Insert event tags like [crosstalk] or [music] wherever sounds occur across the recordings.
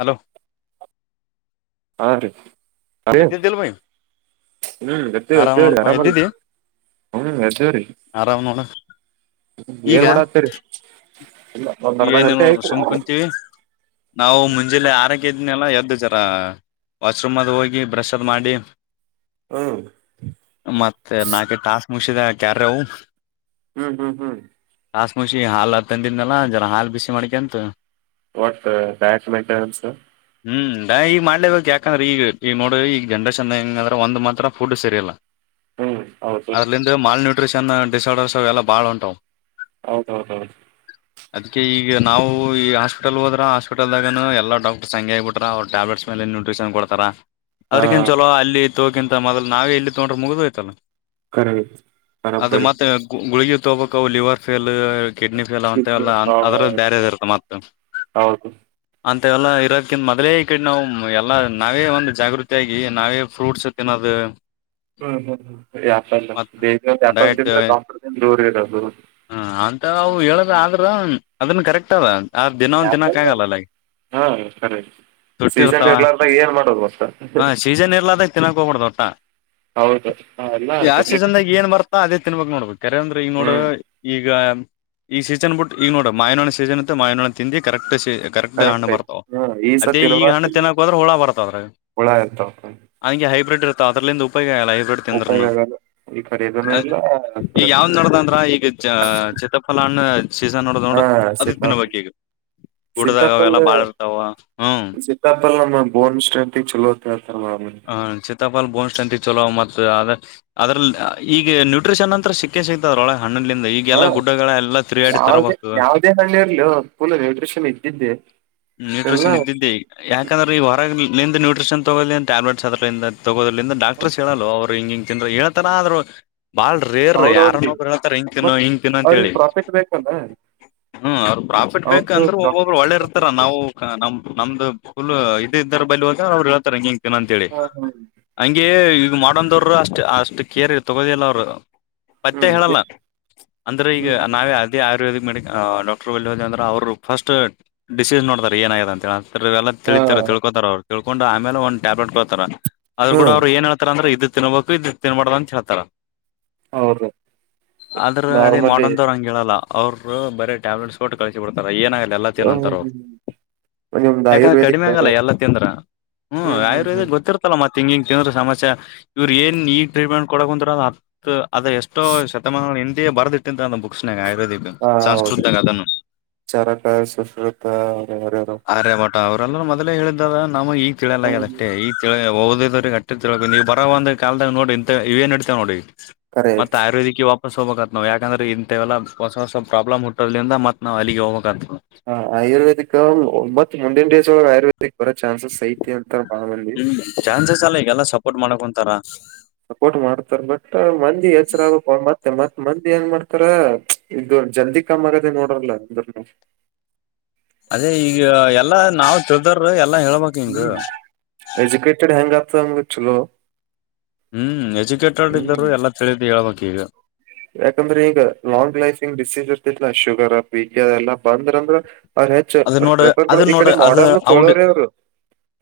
Hello. ಹಾ ರೀ. ಅದೇ ಎದ್ದಿದಿಲ್ಲ ಮಹಿ. ಹ್ಮ್ ಎದ್ದಿವಿ ಎದ್ದಿವಿ ಆರಾಮಲ್ಲ ಹ್ಮ್ ಎದ್ದಿವಿರಿ. ಆರಾಮ್ ನೋಡ ಈಗ ಏನ್ ಮಾಡತ್ತರಿ. ಇಲ್ಲ ಒಂದ್ ಅರ್ಧ ಏನಿಲ್ಲ ಗಂಟೆ ನೋಡ ಆಯ್ತು ಸುಮ್ ಕುಂತೀವಿ ನಾವು ಮುಂಜಲ್ಲೆ ಆರಕ್ಕೆ ಇದವಿ. ಸುಮ್ನೆಲ್ಲ ಎದ್ದು ಜರ ವಾಶ್ರೂಮ್ ಅದ ಹೋಗಿ ಬ್ರಷ್ ಅದ್ ಮಾಡಿ. ಹ್ಮ್ ಮತ್ತೆ ನಾಕ್ ಟಾಸ್ಕ್ ಮುಗಿಸಿದೇ ಕಾರ್ಯವು. ಹ್ಮ್ ಹ್ಮ್ ಹ್ಮ್. ಟಾಸ್ಕ್ ಮುಗಿಸಿ ಹಾಲು ತಂದಿದ್ನಲ್ಲ ಜರ ಹಾಲು ಬಿಸಿ ಮಾಡ್ಕೆಂತು. ವಟ್ ಡಯಟ್ ಮೆಂಟೆನೆನ್ಸ್. ಹ್ಮ್ ಈಗ ಮಾಡ್ಲೇಬೇಕಕ್ ಯಾಕಂದ್ರೆ ಈಗ ಈಗ ನೋಡ ಈಗ ಜನ್ರೇಷನ್ ಹೆಂಗ ಅಂದ್ರ ಒಂದ ಮಾತ್ರ ಫುಡ್ ಸರಿಯಲ್ಲ. ಹ್ಮ್ ಹೌದು ಅದ್ರಲಂದ ಮಾಲ್ನ್ಯೂಟ್ರಿಷನ್ ಡಿಸರ್ಡರ್ಸ್ ಅವೆಲ್ಲ ಬಾಳ ಉಂಟಾವ. ಹೌದೌದೌದು. ಅದಕ್ಕೆ ಈಗ ನಾವು ಈ ಹಾಸ್ಪಿಟಲ್ ಹೋದ್ರ ಹಸ್ಪಿಟಲ್ದಾಗ ಎಲ್ಲ ಡಾಕ್ಟರ್ ಸಹ ಹಂಗೆ ಆಗಬಿಟ್ರ ಅವ್ರ ಟ್ಯಾಬ್ಲೆಟ್ ಮೇಲೆ. ನ್ಯೂಟ್ರಿಷನ್ ಕೊಡ್ತಾರ ಹಾ ಅದ್ರಕಿನ್ ಚಲೋ ಅಲ್ಲಿ ತೋಕಿಂತ ಮೊದಲು ನಾವೇ ಇಲ್ಲಿ ತಗೊಂಡ್ರೆ ಮುಗಿದೋಯ್ತಲ್ಲ. ಕರೆ ಅದ ಬರಬ್ಬರಿ ಮತ್ತೆ ಗುಳಗಿ ತೋಗ ಬೇಕು liver fail kidney fail. Kidney ಮ ಅದ್ರ ಪ್ರಾಬ್ಲಮ್ ಬೇರೆದ ಇರುತ್ತ ಮತ್ತ ಹೌದು ಮತ್ತ ಎಲ್ಲಾ ಇರೋದಕಿಂತ ಮೊದಲೇ ಈ ಕಡೆ ನಾವು ಎಲ್ಲಾ ನಾವೇ ಒಂದು ಜಾಗೃತಿ ಆಗಿ ನಾವೇ ಫ್ರೂಟ್ಸ್ ತಿನ್ನೋದು ಹ್ಮ್ ಹ್ಮ್ ಹ್ಮ ಯಪಲ್ಲ ಮತ್ ಬೇಗ ಯ್ಯಾಪ ತಿಂದ್ರೆ ದಾಂಟರ್ದಿಂದ ದೂರ ಇರೋದು ಹಾಂ ಅಂತ ಅವು ಹೇಳದಾದ್ರೆ ಅದನ್ನ ಕರೆಕ್ಟ್ ಅದ ಆ ದಿನ ಒಂದು ಆ್ಯಪಲ್ ತಿಿನೋಕ್ಕ ಆಗಲ್ಲ ಅಲ್ಲಗೆ ಹಾ ಸರಿ ತುಟ್ಟಿ ಇರ್ತಾವ ಹ ಸೀಜನ್ ಇರ್ಲದಾಗ ತಿನ್ನಕ್ ಹೋಗ್ಬಡ್ದು ದೊಟ್ಟ ಹೌದು ಎಲ್ಲ ಯಾವ ಡೂಪ್ಲಿಕೇಟ್ ಸೀಜನ್ದಾಗ ಏನ್ ಬರ್ತಾ ಅದೇ ತಿನ್ಬಾಗ ನೋಡ್ಬೇಕು ಕರೆಂದ್ರ ಈಗ ನೋಡ ಹ್ಮ್ ಈ ಈಗ ಈ ಸೀಸನ್ ಬಿಟ್ಟು ಈಗ ನೋಡ ಮ ಮಾಹಿನೋ್ಣ ಸೀಸನ್ ಇತ್ತೆ ಮಾಹಿನೋ ತಿಂಡಿಂದಿ ಕರೆಕ್ಟ್ ಕರೆಕ್ಟ್ ಹಣ್ಣು ಐತಿ ಬರ್ತಾವ ಹ್ಮ್ ಈ ಅದೇ ಸತಿ ಈಗ ಹಣ್ಣ ಇರಬಾರ್ದು ತಿನ್ನೋಕ್ೋದ್ರೆ ಹುಳ ಬರ್ತಾವದ್ರ ಹುಳ ಇರ್ತಾವ ನನಗೆ ಹೈಬ್ರಿಡ್ ಇರುತ್ತ ಅದ್ರಲ್ಲಿಂದ ಉಪಯೋಗ ಆಲ್ಲ ಲೈವಡ್ ಉಪಯೋಗ ತಿಂದ್ರನು ಆಗಲ್ಲ ಈ ಕಡೆ ಇದನ್ನು ಇಲ್ಲ ಆ ಈಗ ಕಡೆ ಅದೂ ಯಾವ್ದ್ ಇಲ್ಲ. ನಡದ ಅಂದ್ರ ಈಗ ಚಿತ್ರಫಲಾನ ಸೀಸನ್ ನೋಡ ಹಾ ನೋಡು ಅದು ತಿನ್ನ ಸೀತಾಫಲ ಬಕಿ ಡದಾಗ ಅವೆಲ್ಲಾ ಸೀತಾಫಲ ಬಾಳ ಇರ್ತಾವ ಹ್ಮ್ ಮ್ಮ ಬೋನ್ ಸ್ಟ್ರೆಂ ಚಲೋ ಹೇಳ್ತಾರ ಮಾಮೂಲಿ ಹ ಚ ಸತಾಪಲ್ ಬಸ್ ಸ್ಟ್ಯಾಂಡ ಚಲ ಮತ್ರ ಅ ಅದ್ರ ಈಗ ನ್ಯೂಟ್ರಿಷನ್ ಅಂತತ್ರ ಸಿಕ್ಕೇ ಸಿಗ್ತದ್ರೊಳ ಹಣ್ಣಲ್ಲಿಂದ ಹಾ ಈಗೆಲ್ಲಾ ಗುಡ್ಡಗಳ ಎಲ್ಲ ತಿರುಗಾಡಿ ತರ ಯಾವ್ದೇ ಬ್ತದೆ ಯಾವ್ದೇ ಹಣ್ಣು ಇರ್ಲಿ ಫುಲ್ ನ್ಯೂಟ್ರಿಷನ್ ಇದ್ದಿದ್ದೆ ಎಲ್ಲ ನ್ಯೂಟ್ರಿಷನ್ ಇದ್ದಿದ್ದಿ ಯಾಕಂದ್ರೆ ಈ ಹೊರ ನಿಂದ ನ್ೂಟ್ರಿಷನ್ ತಗೋದ ಟ್ಯಾಬ್ಲೆಟ್ಸ್ ಅದ್ರಂದ ತಗೋದ್ರಿಂದ ಡಾಕ್ಟರ್ಸ್ ಹೇಳಲ್ಲ ಅವರು ಹಿಂಗ ಹಿಂಗ ಜನರು ಹೇಳ್ತಾರ ಆದ್ರರು ಬಾಳ್ ರೇರ್ ಅವ್ರವ್ರಿಗೆ ಯಾರನ್ನೋಬ್ರು ಹೇಳ್ತಾರೆ ಹಿಂ ಕಿನೋ ಮತ್ ಹಿಂಗ ತಿಿನೋ ಅವ್ರಿಗೆ ಅಂತೇಳಿ ಪ್ರಾಫಿಟ್ ಬೇಕಲ್ಲ ಹ್ಮ್ ಅವ್ರು ಪ್ರಾಫಿಟ್ ಅವ್ರದ್ದು ಬೇಕಂದ್ರೆ ಒಬ್ೊಬ್ರು ಡಾಕ್ಟರ್ಸ್ ಒಳ್ಳೆ ಇರ್ತಾರ ಪ್ರಾಫಿಟ್ ನಾವು ನಮ್ ನಮ್ದು ಫುಲ್ ಇದ ಇದ್ರ ಬಳಿ ಹೋದ ಅವ್ರು ಹೇಳ್ತಾರೆ ಹಂಗ ಏನಂತೇಳಿ ಹಾ ಹಾ ಹಗೆ ಈಗ ಮಾಡಂದವರು ಅಷ್ಟ ಅಷ್ಟು ಕೇರ್ ತಗೋದಿಲ್ಲ ಅವರು ಪತ್ತೆ ಹ್ಮ್ ಹೇಳಲ್ಲ ಅಂದ್ರೆ ಈಗ ಹ್ಮ್ ನಾವೇ ಅದೇ ಆಯುರ್ವೇದಿಕ್ ಮೆಡ ಡಾಕ್ಟರ್ ಬಳ್ಳಿಹೋ ಅಂದ್ರ ಅವರುಫಸ್ಟ್ ಡಿಸೀಸ್ ನೋಡ್ತಾರೆ ಏನಾಗಿದೆ ಅಂತ ಹೇಳ ಇವೆಲ್ಲ ಹಾ ತಿಳಿತಾರೆ ತಿಳ್ಕೊತಾರ ಅವ್ರು ತಿಳ್ಕೊಂಡು ಆಮೇಲೆ ಒಂದ್ ಟ್ಯಾಬ್ಲೆಟ್ ಕೊಳ್ತಾರ ಅದ್ರ ಕೂಡ ಹ್ಮ್ ಅವರು ಏನ್ ಹೇತಾರ ಅಂದ್ರ ಇದ ತಿನ್ಬೇಕ ಇದ್ ತಿನ್ಬಾರ್ದ ಅಂತ ಹೇತಾರ ಹೌದು ಆದ್ರ ಅದೇ ನಾರ್ಮಲಿ ಮಾಡಂದವ ಹಂಗಗೆಲ್ಲ ಅವರು ಬರೇ ಟ್ಯಾಬ್ಲೆಟ್ಸ್ ಕೊಟ್ಟು ಕಳಿಸಿ ಬಿಡ್ಾರೆ ಏನಾಗಲ್ಲ ಎಲ್ಲ ತಿನ ಅಂತಾರೆ ಅವ್ರು ನಿಮ್ದು ಯಾಕಂದ್ರೆ ಆಯುರ್ವೇದಿಕ್ ಕಡಿಮೆ ಆಗಲ್ಲ ಬೇರೆ ಎಲ್ಲ ತಿಂದ್ರ ಹ್ಮ್ ಆಯುರ್ವೇದ ಗೊತ್ತಿರ್ತಲ್ಲ ಮತ್ತೆ ತೆಂಗಿಂಗ ತಿಿಂದ್ರ ಸಮಸ್ಯೆ ಇವರು ಏನ್ ಈಗ ಟ್ರೀಟ್ಮೆಂಟ್ ಕೊಡಂದ್ರ ಅ ಹ ಅದ ಎಷ್ಟೋ ಶತಮಾನ ಹಿಂದಿೆ ಬರ್ದಿಟ್ಟಂತ ಒ ಬುಕ್ಸ್ ನಾಗ ಆಯುರ್ವೇದಿಕ್ ಹಾ ಸಂಸ್ಕೃತಾಗ ಅದನ್ನು ಶುಶ್ರತಾ ಅವರರ ಅವ್ರಲ್ಲರು ಮದ್ಲೇ ಹೇಳಿದಾರ ನಮ ಈ ತಿಳಿಯಲದ ಹ್ಮ್ ಅಷ್ಟೇ ಈ ತಿ ಟ್ಟಿ ನೀವು ಬರೋ ಒಂದ ಕಾಲದಲ್ಲಿ ನೋಡಿ ಇ ಇವ ಏನ್ ಇಡತೇವೆ ನೋಡಿ ಕರೆ ಮತ್ತ ಐತಿ ಆಯುರ್ವೇದಿ ಹೊಸಸ್ ಹೋಗಬೇಕ ನಾವು ಯಾಕಂದೆ ಇಂಥವೆಲ್ಲ ಹೊಸ ಹೊಸ ಪ್ರಾಬ್ಲಮ್ುದಿಂದ ಮತ್ತು ನಾವು ಅಲ್ಲಿಗೆ ಹೋಗ್ಬೇಕ ನವು ಹ ಆಯುರ್ವೇದಿಕ್ ಒಂಬತ್ ಮುಂಡಿನ ದಿವಸ ಒಳ ಆಯುರ್ವೇದಕ್ ಬರೋ ಚಾನ್ಸಸ್ ಐತಿ ಅಂತಾರ ಬಾಳ ಮಂದಿ ನಿ ಚಾನ್ಸಸ್ ಅಲ್ಲ ಈಗೆಲ್ಲಾ ಸಪೋರ್ಟ್ ಮಾಡಕೊಂತಾರ ಸಪೋಟ್ ಮಾಡ್ತಾರ ಬಟ್ ಮಂದಿ ಎಚ್ಚರ ಆಗ ಮತ್ತೆ ಮತ್ತೆ ಮಂದ ಏನ್ ಮಾಡ್ತಾರ ಇದು ಜಲ್ದಿ ಕಮ್ಮ್ ಆಗದೆ ನೋಡ್ರಲ್ಲ ಇದ್ರನು ಅದೇ ಈಗ ಎಲ್ಲಾ ನಾವ್ ತಿಳ್ದಾರ ಎಲ್ಲಾ ಹೇಳ್ಬೇಕಕ್ ಹಿಂಗ ಗ ಹ್ಮ್ ಎಜುಕೇಟೆಡ್ ಇದ್ದರು ಎಲ್ಲಾ ತಿಳಿದು ಹೇಳ್ಬೇಕಕ್ ಈಗ ಯಾಕಂದ್ರೆ ಈಗ ಲಾಂಗ್ ಲೈಫಿಂಗ್ ಡಿಸೀಸ್ ಇರ್ತಿತ್ಲಾ ಶುಗರ್ ಪಿ ಕೆ ಎಲ್ಲಾ ಬಂದ್ರ ಅಂದ್ರ ಅ್ರ ಹೆಚ್ಚ ಅದ ನೋಡ ಪ್ರೆಪರ್ ಅದ ಈ ನೋಡ ಕಡೆ ಅದ ಮಾಡರ್ನ್ ಔಡ್ ತೊಳೋ್ರ ಅವ್ರು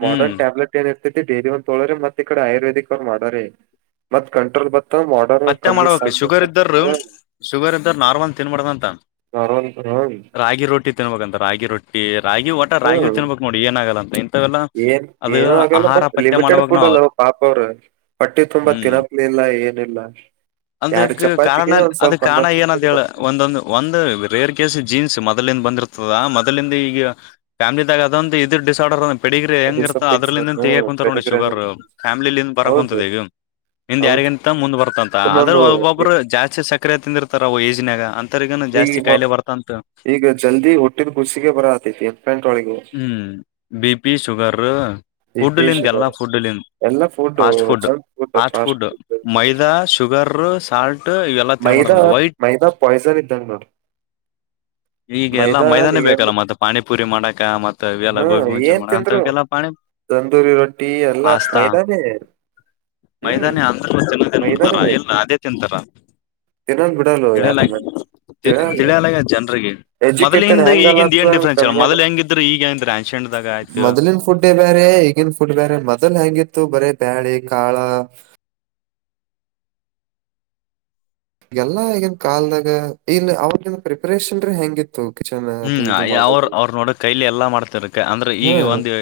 ಹ್ಮ್ ಮಾಡೋರ್ನ್ ಟ್ಯಾಬ್ಲೆಟ್ ಏ ಇರ್ೈ ಡೈಲಿ ಒಂದ ತಳ್ರ ಮತ್ತ ಈಡೆ ಆಯುರ್ೇದಕ್ ಮಾಡರಿ ಮತ್ ಕಂಟ್ರೋಲ್ ಬತ್ತ ಮಾಡ ಪತ್ತೆ ಕಮ್ಮಿ ಮಾಡ್ಬೇಕು ಶುಗರ್ ಸಣ್ಣ ಶುಗರ್ ಎಂತ ನಾರ್ಮಲ್ ತಿನ್ಬಾರಡ್ದಂತ ಮರನ್ ಹ್ಮ್ ರಾಗಿ ರೋಟಿ ತಿನ್ಬಂತ ರಾಗಿ ರೊಟ್ಟಿ ರಾಗಿ ಒಟ ರಾಗಿ ಹ್ಮ್ ತಿನ್ಬೇಕಕ್ ನೋಡಿ ಏನಾಗಲ್ಲ ಇಂಥವೆಲ್ಲಾ ಏನ್ ಅದು ಏನು ಆಗಲ್ಲ ಆಹಾರ ಬಟ್ ಪತ್ತೆ ಲಿಮಿಟೆಡ್ ಮಾಡ್ಬೇಕಕ್ ಫುಡ್ ನಾವ್ ಅಲ್ಲ ಪಾಪ ಅವರು ಬಟ್ಟಿ ತುಂಬಾ ಹ್ಮ್ ತಿನ್ನಪ್ಲಿಲ್ಲ ಏನ್ ಇಲ್ಲ ಎರಡು ಅದಕ್ ಕಾರಣ ಚಪಾತಿಗೆ ಒಂದ್ ಅದ ಸ್ವಲ್ಪ ಅನ್ನ ಕಾರಣ ಏನಂತ ತಿಂತಿರ್ ಹೇಳ ಗಪ್ ಒಂದೊಂದು ಒಂದು ರೇರ್ ಜೀನ್ಸ್ ಮೊದಲಿಂದ ಬಂದಿರ್ತದ ಮೊದಲಿಂದ ಈಗ ಫ್ಯಾಮಿಲಿದಾಗ ಅದೊಂದು ಇದ ಡಿಸ ಆರ್ಡರ್ ಪಿಡಿಗ್ರ ಅದಿಸ ಹೆಂಗಿರ್ತ ಫಿಕ್ಸ್ ಅದ್ರಲಿಂದಿಂದ ಹ್ಮ್ ತಗಾಕ್ ಕುಂತಾರ ನೋಡಿ ಪೆನಿಗ್ರಾನ್ ಶುಗರ್ ಫ್ಯಾಮಿಲಿಲಿಂದ ಬರಕ ಹೌದು ಕುಂತದ ಈಗ ಹಿಂದ್ ಹೌದು ಯಾರಿಗಿಂತ ಮುಂದ್ ಬರ್ತ ಅಂತ ಆದದ್ರ ಇನ್ನೊಂದು ಒಬ್ಬೊಬ್ಬರು ಈ- ಜಾಸ್ತಿ ಸಕರೆ ತಿಂದಿರ್ತಾರ ಅವ ಏಜ್ನ್ಯಾಗ ಈಗ ಈಗ ಜಲ್ದಿ ಹುಟ್ಟಿನ ಕುಸಿಗೆ ಬರತೈತಿ ಎಂ ಪೆಂಟ್ ಒಳಗ ಹ್ಮ್ ಬಿ ಪಿ ಸುಗರ್ ಈ ಫುಡ್ ಲಿಂದ ಎಲ್ಲಾ ಫೇಶುಗರ್ ಫುಡ್ಲ್ಲಿ fast food fast food maida ಶು ಶುಗರ್ ಸಾಲ್ಟ್ ಇವೆಲ್ಲ ಮೈದಾ ತಿನ್ಬಾರ್ದಂತ ವೈಟ್ ಮೈದಾ ಪಾಯ್ಸನ್ ಇದ್ದಂಗ ನೋಡ್ರಿ ಈಗಲ್ಲಾ ಮೈದಾ ಮೈದಾನೇ ನಿಯರ್ ಬೇಕಲ್ಲ ಮತ್ತೆ ಪಾನಿ ಪೂರಿ ಮಾಡಾಕ ಮತ್ತ ಇವೆಲ್ಲ ಹಾ ಗೋಬಿ ಮಂಚೂರು ಏನ್ ಮಾಡಕ ತಿಂದ್ರು ಅಂತವಲ್ಲ ಪಾಣಿ ತಂದೂರಿ ರೊಟ್ಟಿ ಎಲ್ಲಾ ಮೈದಾನೆ ಹ್ಮ್ ಮೈದಾನ ಅಂದ್ರ ಚನ್ನದ ನಡ್ತಾರ ಎಲ್ ಅದೇ ತಿಂತಾರ ಏನ್ನಂದ್ ಬಿಡಲ್ಲ ಯಾರು ಮತ್ತ ತಿಳಿಯಾಲ ಜನ್ರಿಗೆ ಎಜುಕೇಟೆಡ್ ಮೊದಲಿಂದ ಈಗಿದ ಏನ್ ಹೆಂಗಲತ್ತ ಡಿಫ್ರೆನ್ಸ್ ಅಲ್ಲ ಕಮ್ಮಿ ಮೊದಲ್ ಹೆಂಗಿದ್ರರು ಈಗ ಹೆಂಗ್ರ ಆನ್ಷಿಯಂಟ್ ಮೊದಲಿನ ಫುಡ್ ಬೇರೆ ಈಗಿನ ಫುಡ್ ಬೇರೆ ಮೊದ್ಲ್ ಹೆಂಗಿತ್ತು ಬ ರೆ ಪ್ಯಾಡೆ ಕಾಳ ಎಲ್ಲಾ ಈಗನ್ ಕಾಲ್ದಾಗ ಇ ಅವ್ರಗನ್ ಪ್ರಿಪರೇಷನ್ ರೀ ಹೆಂಗಿತ್ತು ಕಿಚನ್ ಅದು ಹ್ಮ್ ಇದು ಅವ್ರ ಮಾಡೋದು ಅವ್ರ ನೋಡ ಕೈಲಿ ಎಲ್ಲಾ ಮಾಡ್ತಿರಕ ಅಂದ್ರೆ ಹಾ ಈಗ ಒಂದು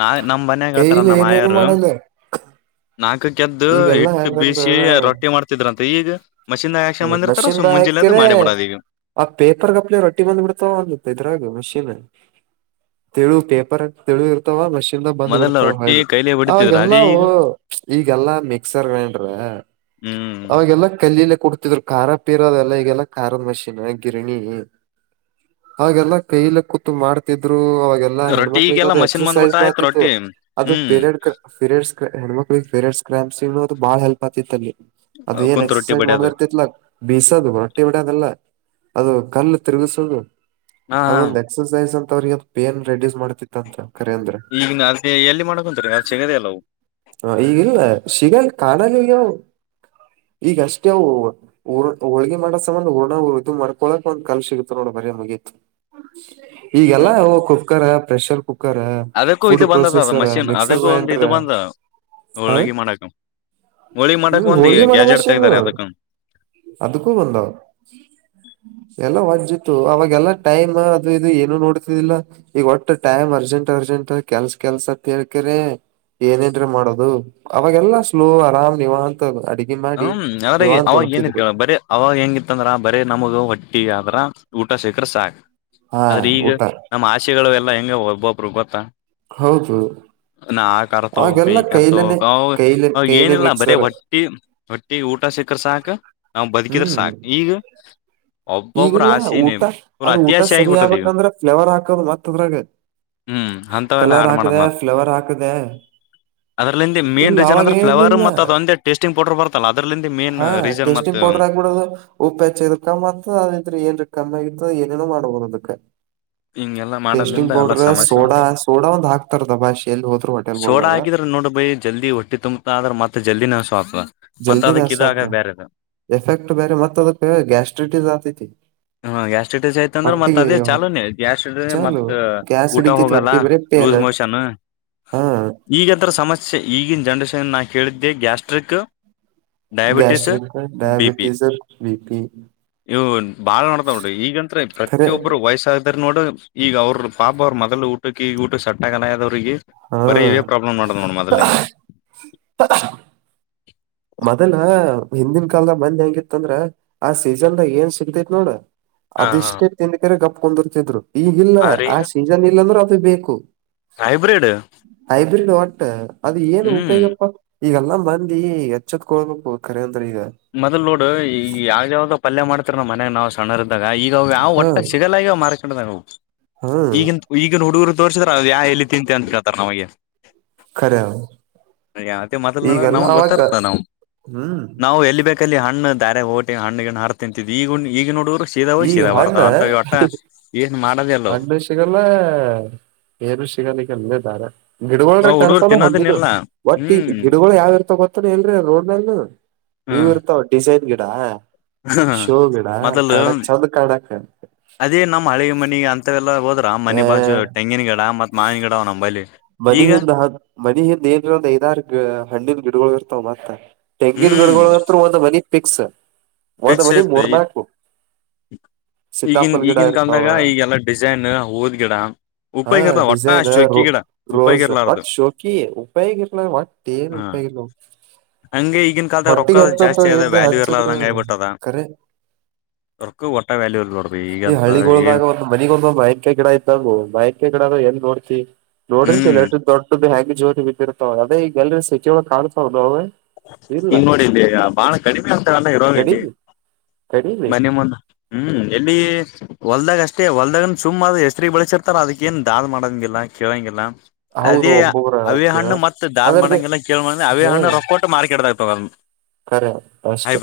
ನಾ ನಮ್ ಮನ್ಂಗ ಹೇಳ್ತಾರ ಕೈಲಿ ನಮ್ಮ ಏನೇನು ಆಯಾರ ಮಾಡಲ್ಲ ನಾಲ್ಕ ದ್ದು ಈಗೆಲ್ಲಾ ಹಿಟ್ಟು ಹೆಂಗಂದ್ರ ಬೀಸಿ ರೊಟ್ಟಿ ಮಾಡ್ತಿದ್ರಂತ ಈಗ ಮಷಿನ್ ಆಕ್ಷನ್ ಬಂದಿರ್ತಾರ ಮಷಿನ್ದ ಸುಮ್ ಮುಂಜಿಲ್ಲದು ಹಾಕ್ರ ಮಾಡಿಬಿಡೋದು ಈಗ ಆ ಪೇಪರ್ ಕಪ್ಲೆ ರೊಟ್ಟಿ ಬಂದ್ ಬಿಡ್ ಇದ್ರಾಗ ಮಷಿನ್ ತೆಳು ಪೇಪರ್ ತೆಳು ಇರ್ತವ ಮಷಿನ್ ಬಂದಬ ಮೊದಲ ಬಿಡ್ತಾವ ರೊಟ್ಟಿ ಹಳ್ಳ ಕೈಲೆ ಹೊಡಿತಿದ್ರ ಅದೇ ಅವಗೆಲ್ಲವು ಈಗ ಈಗೆಲ್ಲಾ ಮಿಕ್ಸರ್ ಗ್ರೈಂಡ್ರ ಹ್ಮ್ ಅವಾಗೆಲ್ಲ ಕಲ್ಲಿಲಿ ಕುಡ್ತಿದ್ರು ಖಾರ ಪೀರದ ಎಲ್ಲ ಈಗೆಲ್ಲ ಖಾರದ ಮಷೀನ್ ಗಿರಣಿ ಹಾಗೆಲ್ಲ ಕೈಲ ಕೂತ್ ಮಾಡ್ತಿದ್ರು ಲ್ಲ ರೊಟ್ಟಿ ಹೆಣ್ಮಕ್ಳಿಗ ಈಗೆಲ್ಲಾ ಅದು ಮಷಿನ್ ಎಕ್ಸರ್ಸೈಜ್ ಬಂದ್ಬಿಟ್ಟ ಆಯ್ತು ಮಾತಿತ್ತು ರೊಟ್ಟಿ ಅದು ಹ್ಮ್ ಪೆಡ್ರಡ್ಸ್ ಹೆಣ್ಮಕ್ಳಿಗೆ ಫಿರಡ್ಸ್ ಕ್ರಾಂಸ್ ಅದು ಬಾಳ ಹೆಲ್ಪ್ ಆತಿತ್ತ ಅಲ್ಲಿ ಅದ ಏನ್ ಕುಂತ್ ರೊಟ್ಟಿ ಎಕ್ಸರ್ಸೈಜ್ ಬಡಿಯೋದು ಮಾಡಿದ್ರ ಬೀಿಸೋದು ರೊಟ್ಟಿ ಹೊಡೋದೆಲ್ಲ ಅದು ಕಲ್ಲು ತಿರುಗಸೋದು ಹಾ ಹಾ ಅದೊಂದ್ ಎಕ್ಸಸೈಸ್ ಅಂತ ಅವ್ರಗ ಪೇನ್ ರಿಡ್ಯೂಸ್ ಮಾಡ್ತಿತ್ತ ಅಂತ ಈಗ ಅದ ಎಲ್ಲಿ ಮಾಡಕೊಂಂತ್ರ ಚೆಗದ ಅಲ್ಲವು ಹ ಈಗಲ್ ಸಿಗಲ್ ಕಾಣಲ್ಲ ಈಗವು ಈಗ ಅಷ್ಟ ಅವು ಹೂರ್ ಹೋಳ್ಗಿ ಮಾಡ ಸಂಬಂಧ ಹಊರ್ಣರು ಇದ ಮಾಡ್ಕೊಳಕಕ್ ಒಂದ್ ಕಾ ಸಿಗತ ನೋಡ ಬರಿ ಮುಗಿಯತಿ ಈಗೆಲ್ಲ ಹ್ಮ್ ಕುಕ್ಕರ್ ಪ್ರೆಷರ್ ಕುಕ್ಕರ್ ಅದಕ್ಕೂ ಫುಡ್ ಇದು ಬಂದದ ಪ್ರೊಸೆಸರ್ ಮಿಕ್ಸರ್ ಗ್ರೈಂಡರ್ ಹ ಹೋಳ್ಗಿ ಮಾಡಕ್ ಹೋಳಗಿ ಹ್ಮ್ ಮಾಡಕ್ ಒಂದು ಹೋಳ್ಗೆ ಮಾಡೋ ಗ್ಯಾಜೆಟ್ ಮಷೀನ್ ತಗ್ದಾರೆ ಅದಕ್ಕ ಅದಕ್ಕೂ ಬಂದಾವ ಎಲ್ಲ ಜ್ಜಿತ್ತು ಅವಾಗಲ್ಲ ಟೈಮ್ ಅದು ಇದು ಏನು ನೋಡ್ತಿದ್ದಿಲ್ಲ ಈಗ ಒಟ್ಟು ಟೈಮ್ ಅರ್ಜೆಂಟ್ ಅರ್ಜೆಂಟ್ ಕೆಲ್ಸ ಕೆಲ್ಸ ಕೇಳ್ಕರೆೇ ಏನೇನ್ೀ ಮಾಡೋದು ಅವಾಗೆಲ್ಲಾ ಸ್ಲೋ ಆರಾಮ್ ನೀವ ಅಂತ ಹ್ಮ್ ಅಾಗಿ ಅವಾಗ ಏನಿತ್ತು ಬರೀ ಅವಾಗ ಹೆಂಗಿತ್ತ ಅಂದ್ರ ಬರೀ ನಮಗ ಹೊಟ್ಟಿ ಆದ್ರ ಊಟ ಶೇಖರ್ ಸಾಕ್ ಹಾ ಆದ್ರೆ ಈಗ ಊಟ ನಮ್ಮ ಆಶೆಗಳುಲ್ಲಾ ಹೆಂಗ ಒಬ್ಬೊಬ್ರು ಗೊತ್ತಾ ಹೌದು ಕಾರ್ತೋಗ ಆಗೆಲ್ಲ ಈ ಕೈಲನೆ ಕಾರ್ತೋಗ ಅವ ಕೈಲೆ ಅವ ಕೈನೆ ಏನಿಲ್ಲ ಬರೇ ಮಿಕ್ಸರ್ ಹೊಟ್ಟಿ ಹೊಟ್ಟಿ ಊಟ ಸಿಕ್ಕ್ರ ಸಾಕ ನಾವ್ ಬದಕಿದ್ರ ಹ್ಮ್ ಸಾಕ ಈಗ ಒಬ್ಬೊಬ್ಬ್ರ ಈಗಿಲ್ಲ ಆಸೆನೆ ಊಟ ಫುಲ್ ಅದು ಊಟ ಅತ್ಯಾಸೆ ಸರಿ ಆಗಿಬಿಟ್ಟದ ಈಗ ಆಗ್ಬೇಕಂದ್ರೆ ಫ್ಲೇವರ್ ಹಾಕೋದ ಮತ್ತದ್ರಾಗ ಹ್ಮ್ ಅಂತವೆಲ್ಲ ಕಲರ್ ಹಾಕದ ಫ್ಲವರ್ ಹಾಕದ. ಅದ್ರಲ್ಲಿ ಮೈನ್ ರೀಸನ್ ಅಂದ್ರ ಫ್ಲವರ್ ಮತ್ತ ಅಂದ ಟೇಸ್ಟಿ್ ಪೌಡರ್ ಬರ್ತ್ತೆ ಹಾ ಟೇಸ್ಟಿಂಗ್ ಪೌಡರ್ ಆಾಕ್ಬಿಡದು ಉಪ್ಪು ಹೆಚ್ಚಿ ಕಮ್ಮತ್ ್ರ ಏನ್ ಕಮ್ಮಿ ಆತ್ತು ಏನೇನೋ ಮಾಡ್ಬೋದು ಅದಕ್ಕೆ ಹಿಂಗೆಲ್ಲಾ ಟೇಸ್ಟಿಂಗ್ ಮಾಡದ್ಲಿಂದ ಎಲ್ಲಾ ಪೌಡರ್ ಸಮಸ್ಯೆ ಸೋಡಾ ಉಂಟು ಸೋಡಾ ಒಂದ್ ಹಾಕ್ತಾರದ ಬಾಷೆ ಎಲ್ಲಿ ಹೋದ್ರು ಹೊಟೆಲ್ ಬೋದಾಗ ನೋಡ್ ಬೈ ಜಲ್ದಿ ಹೊಟ್ಟಿ ತುಂಬತಾ ಆದ್ರ ಮತ್ತೆ ಜಲ್ದಿ ನಾ ಸ್ವ ಜಲ್ದಿನೇಸ್ತ್ರ ಎಫೆಕ್ಟ್ ಬೇರೆ ಮತ್ತ ಅದ ಗ್ಯಾಸ್ಟ್ರಿ ಆತೈತಿ ಹಾ ಗ್ಯಾಸ್ಟ್ರಟಜ್ ಆಯತ ಅಂದ್ರ ಮತ್ತತ್ ಅದೇ ಹೊಟ್ಟಿಗೆ ಚಾೂನ್ಯ ಗ್ಯಾಸ್ಟ್ರ ಮತ್ತತ್ ಊಟ ಹೋಗಲ್ಲ ಲೂಸ್ ಮೋಷನ್ ಈಗಂತರ ಸಮಸ್ಯೆ ಈಗಿನ ಜನರೇಷನ್ ನಾ ಕೇಳಿದ್ದೆ gastric diabetes B P diabetes BP ಇವು ಹಾಳ ಮಾಡಡತಾೋ್ರ ಈಗಂತ್ರ ಖರೆ ಪ್ರತೊಬ್ರು ವಯಸ್ಸಾದದರ್ ಈಗ ಅವ್ರ ಪಾಪ ಅವ್ರ ಮೊದಲು ಊಟಕ್ಕೆ ಈಗ ಊಟ ಸಟ್ಟಗಲ ಆದವ್ರಿಗೆ ಹಾ ಬರೀ ಇವೇ ಪ್ರಾಬ್ಲಮ್ ಮಾಡುದು್ ನೋಡಮ್ ಮದಲಿಂದು ಹ ಹ ಮೊದಲ ಹಿಂದನ್ ಕಾಲದ ಮಂದ್ ಹೆಂಗಿತ್ತ ಅಂದ್ರ ಆ ಸೀಸನ್ದ ಏನ್ ಸಿಗತೈತ್ ನೋಡ ಹ ಹ ಅದಿಷ್ಟೇ ತಿಂದಕರೆ ಗಪ್ಕೊಂಡಿರ್ತಿದ್ರು ಈಗಿಲ್ಲ ಆದ್ರೆ ಆ ಈಗ ಸೀಸನ್ ಇಲ್ಲಾಂದ್ರರು ಅದು ಬೇಕು ಹೈಬ್ರಿಡ್ ಬ ಅದ ಏನು ಹ್ಮ್ ಉಪಯೋಗಪ್ಪ ಈಗೆಲ್ಲಾ ಮಂದಿ ಎಚ್ಚತ್ಕೋರ ಮೊದ್ಲ್ ನೋಡು ಈಗ ಯಾವ ಯಾವ್ದ್ ಪಲ್ಯ ಮಾಡತರಿ ನಮ್ಮ ಮನ್ಯಾಗ ನಾವ್ ಸಣ್ಣರ್ದ ಈಗ ಯಾವ ಹಾ ಒಟ್ಟ ಸಿಗಲಾಗಿ ಮಾರ್ಕೊಂಡವು ಹ್ಮ್ ಈಗ ಈಗ ನುಡುಗರು ತೋರ್ಸಿದ್ರ ಅದು ಯಾ ಎಲ್ಲಿ ತಿಂತಿ ಅನ್ಕಳ್ತಾರ ನಮಗೆ ಖರೆ ಅವ. ದೇ ಮಾತ್ತ ನೋಡ್ರ ಈಗೆಲ್ಲ ನಮಗ್ ಅವಾಗ ಗೊತ್ತರ್ತ ನಾವ್ ಹ್ಮ್ ಎಲ್ಲಿ ಬೇಕ ಅಲ್ಲಿ ಹಣ್ಣ ದಾರೆ ೋಟಿ ಹಣ್ಣ ಹಾರ ತಿಂತಿದ್ ಈಗ ಈಗ ನೋಡರು ಸೀದಾ ಹೋಗ್ ಈಗ ಶೀದಾ ಬರ್ತಾವ ಅಂತ ಒಟ್ಟ ಏನ್ ಮಾಡ ಆಗಲೇ ಸಿಗಲ್ಲ ಏನುಷಿಗಾಲಿಗೆಲ್ಲೇಾರೆ ಗಿಡವಾಳ್ರೆ ಅವು ಹುಡುಗರು ಕರ್ಸಲ್ಲ ಹಳ್ಳಿದು ತಿನ್ನೋದನ್ನಿಲ್ಲ [inaudible] ಹ್ಮ್ ಗಿಡಗಳು ಯಾವರ್ತವೆ ಅಂತ ಗೊತ್ತಾ ರೋಡ್ ಅಲ್ಲಿ ನೀವ್ ಇರ್ತಾವ ಡಿಸೈನ್ ಗಿಡ ಹ ಶೋ ಗಿಡ ಮೊದಲು ಕಾಣಕ್ ಚಂದ ಕಾಣಕ್ ಅದೇ ನಮ್ಮ ಹಳೆ ಮನೆ ಅಂತ ಮತ್ತ ಎಲ್ಲಾ ಹೋದ್ರ ಏ ಮನೆ ಬಾಜು ತೆಂಗಿನ ಗಿಡ ಮತ್ ಮಾವಿನ ಗಿಡ ಅವ್ ನಂಬಲ್ಲಿ ಈಗ ಮನೆ ಹಿಂದೆ ಐದಾರು ಅಣ್ಣನ ಗಿಡಗಳು ಇರ್ತವೆ ತೆಂಗಿನ ಗಿಡ ಹ್ಮ್ ಇರುತ್ತೆ ಒಂದು ಮನೆ ಫಿಕ್ಸ್ ಇಲ್ಲ ಮೂರ್ನಾಲ್ಕು ಮನೆ ಈಗನ್ ಈಗನ್ ಕಾಲದಾಗ ಈಗೆಲ್ಲ ಡಿಸೈನ್ ಹೋದ್ ಗಿಡ ಉಪಾಯಿ ಕತ ಹೊಟ್ಟಾ ಚೊಕ್ಕಿ ಗಿಡ [inaudible] ರೋಜಾ ಇರ್ಲಾರ್ದು ವಾಟರ್ ಹಾ ಮಿಲನ್ ಹಂಗೆ ಈಗಿನ ಕಾಲದ ರೊಕ್ಕ ಜಾಸ್ತಿ ಆದೆ ಏನ್ರಿ ವ್ಯಾಲ್ಯೂ ಹಚ್ಚಿದ್ರ ಇರ್ಲ್ಲದಂಂಗ ಬಟ್ ದಾ ಕರೆ ಇಕ ಒಓಟ್ಟ ವಲ್ಯೂ ಕೊಡ್ [inaudible] ಈ ಹಳ್ಳಿಯಲ್ಲಿ ಮನೆಗ್ ಒಂದೊಂದು ಮಾವಿನ ಮರ ಐತಿ ನೋಡಿರ್ತೀರ ಹ್ಮ್ ಅಲ್ವಾ ಎಷ್ಟು ಮರದಲ್ಲಿ ಎಷ್ಟೊಂದು ಜೊತ್ ಬಿದ್ದಿರುತ್ತವೆ ಬಾಳ ಕಡಿಮೆ ರೈಟ್ ಅನ್ಸತ್ತೆ ಕಡಿಮಿ ಕಡಿಮಿ ಮನೆ ಮುಂದ ಹ್ಮ್ ಎಲ್ಲಿ ಹೊಲ್ದಾಗ ಅಷ್ಟೇ ಹೊಲ್ದಾಗನು ಸುಮ್ಮ್ ಆದ ಹೆಸರು ಬೆಳೆಸಿರ್ತಾರ ಅದಕ್ಕೇಏನು ದಾದ ಮಾಡೋಂಗಗೆಿಲ್ಲ ಕೇಳೋಂಗಿಲ್ಲ ಹೌದು ಅದೇ ಒಬ್ಬೊಬ್ರ ಅವೇ ಕೇಳ ಹಣ್ಣು ಮತ್ತ ದಾದ ಅದರ್ದೇ ಮಾಡಡಗೆಲ್ಲ ಕೇಳ ಮಾಡ್ರೆ ಅವೇ ಹಣ್ಣು ರೊಕ್ಕೊಂಡ ಕೇಡದಾ ಇ [inaudible] ನಿಜ ಅಷ್ಟೇ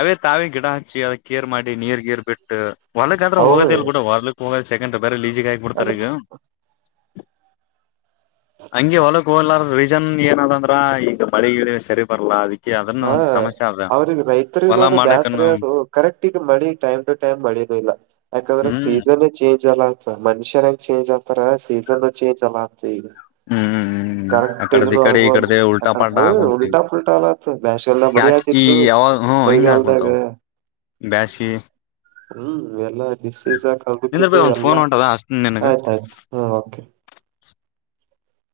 ಅವೇ ತಾವಿ ಗಿಡ ಹಚ್ಚಿ ಅದ ಕೇರ್ ಮಾಡಿ ನೀರ್ ಗೀರ್ ಬಿಟ್ಟು ಹೊರ್ಗ ಆದ್ರೆ ಹೌದು ಹೋಗೋದಿಲ್ ಕೂಡ ಹೊರ್ಲ ಹೋಗೋದು ಸೆಕೆಂಡ್ ರಲೀಸ್ ಅದ ಹಾಗ್ಬಿಡ್ತಾರೆ ಇವಾಗ ಹಂಗೆ ಹೊಲಕ್ ಹೋಲ್ಲಾರ ರೀಜನ್ ಏನದಂದ್ರ ಈಗ ಮಳೆ ಸರಿಯಾಗ್ ಬರಲ್ಲ ಅದೊಂದ್ ಸಮಸ್ಯೆ ಅದ ರೈತರಿಗೆ ಹೊಲ ತುಂಬಾ ಮಾಡಕನ್ನು ಬೇಜಾರು ಯಾಕಂದರೆ ಟೈಮ್ ಗೆ ಮಳೆ ಬರಲ್ಲ ಏನಿಲ್ಲ ಅ ಹ್ಮ್ ಸೀಸನ್ ಚೇಂಜ್ ಅಲ್ಲ ಆತ್ತ ಮನುಷ್ಯ ಹೆಂಗ್ ಚೇಂಜ್ ಆತಾರ ಸೀಸನ್ ಚೇಂಜ್ ಅಲ್ಲತ ಈಗ ಹ್ಮ್ ಹ್ಮ್ ಆ ಕರೆಕ್ಟ್ ಕಡೆದ ಈ ಇದನು ಕಡೆ ಈ ಕಡೆದ ಆಗುವಂತ ಉಲ್ಟಾ ಯಾಕ್ರ ಪಾಲ್ಟಾ ಹಾಕೊಂತೀವಿ ಉಲ್ಟಾ ಪಲ್ಟಾ ಅಲತ್ ಬ್ಯಾಷ ಎಲ್ಲ ಮಡಿ ಆತಿತ್ತು ಯಾವಾಗ್ಲೂ ಇಂಗೆ ಮಳಿಗಾಲದಾಗ ಬೇಜಾರಲ್ಲಿ ಇರೋದು ಹ್ಮ್ ಎಲ್ಲ ನಿಶ್ಚೇಿಸ ನಿಂದ್ರ ಕದುಕಿತು ಬೇ ಒಂದ್ ಎಲ್ಲಾ ಫೋನ್ ಹೊಂಟದ ಅಸ್ತಿನ್ ನಿನಗ ಆಯ್ತಯ್ತು ಹ್ಮ್ ಕೆ [inaudible]